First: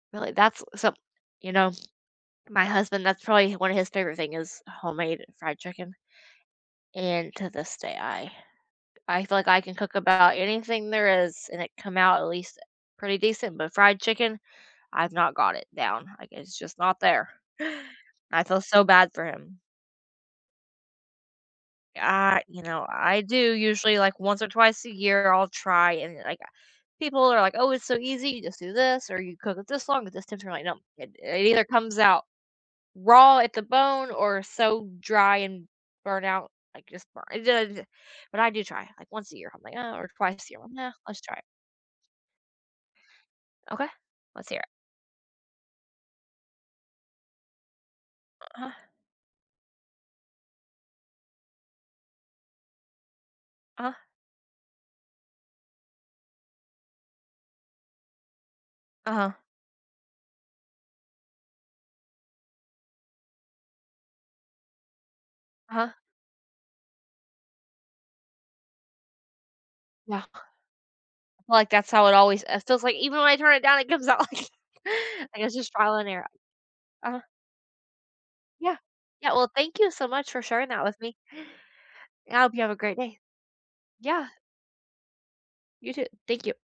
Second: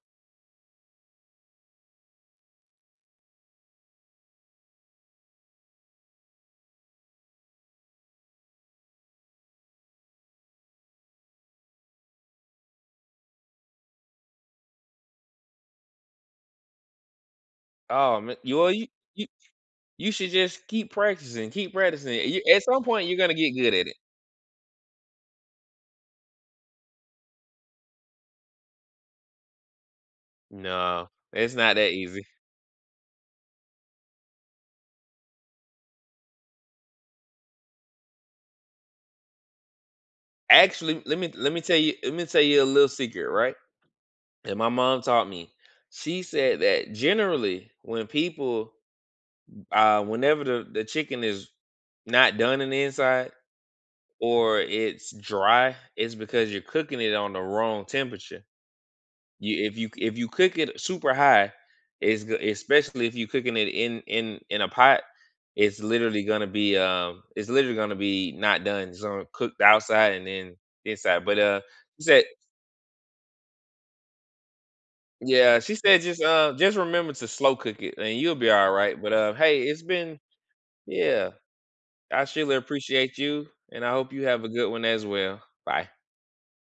Really? That's so you know, my husband, that's probably one of his favorite thing is homemade fried chicken. And to this day, I I feel like I can cook about anything there is and it come out at least pretty decent. But fried chicken, I've not got it down, like, it's just not there. Oh ma I feel well, so you bad you for him. you should just keep practicing, keep practicing. Uh, y I you at some know, point you're I gonna do get good at it. usually, like once or twice a year, I'll try and like, uh, people are like, "Oh, it's so easy. You just do this or you cook it this long at this temperature." I'm like, "No." No, It it it's either not that comes easy. out raw at the bone or so dry and burnt out, like just burn [unintelligible] But I do try, like once a year, I'm like uh, or twice a year, I'm "Eh, Actually, let let's me try it." let me tell you let me tell you a little secret, right, Okay. Let's that hear it. my mom taught me. She said that generally when Uh-huh. people uh, whenever the the chicken is not done in the inside Uh-huh. or it's dry, it's because you're cooking it on the wrong temperature. Uh-huh. You if you c if you cook it super high, it's g especially if you cooking it in in in a pot, it's Uh-huh. literally gonna be, um, it's literally gonna be not done. It's gonna cook the outside Yeah. and then inside. But, I feel uh, like that's she how it said always it feels like even when I turn it down, it comes out like like, it's Yeah, just she trial said and just, error. uh, just remember Uh-huh. to slow cook it and you'll be all Yeah. right. But, uh, Yeah, well, hey, thank it's you so been much for sharing that with me. Yeah, I I hope surely you have a great day. appreciate you, and I hope you Yeah. have a good one as well. You Bye. too. Thank you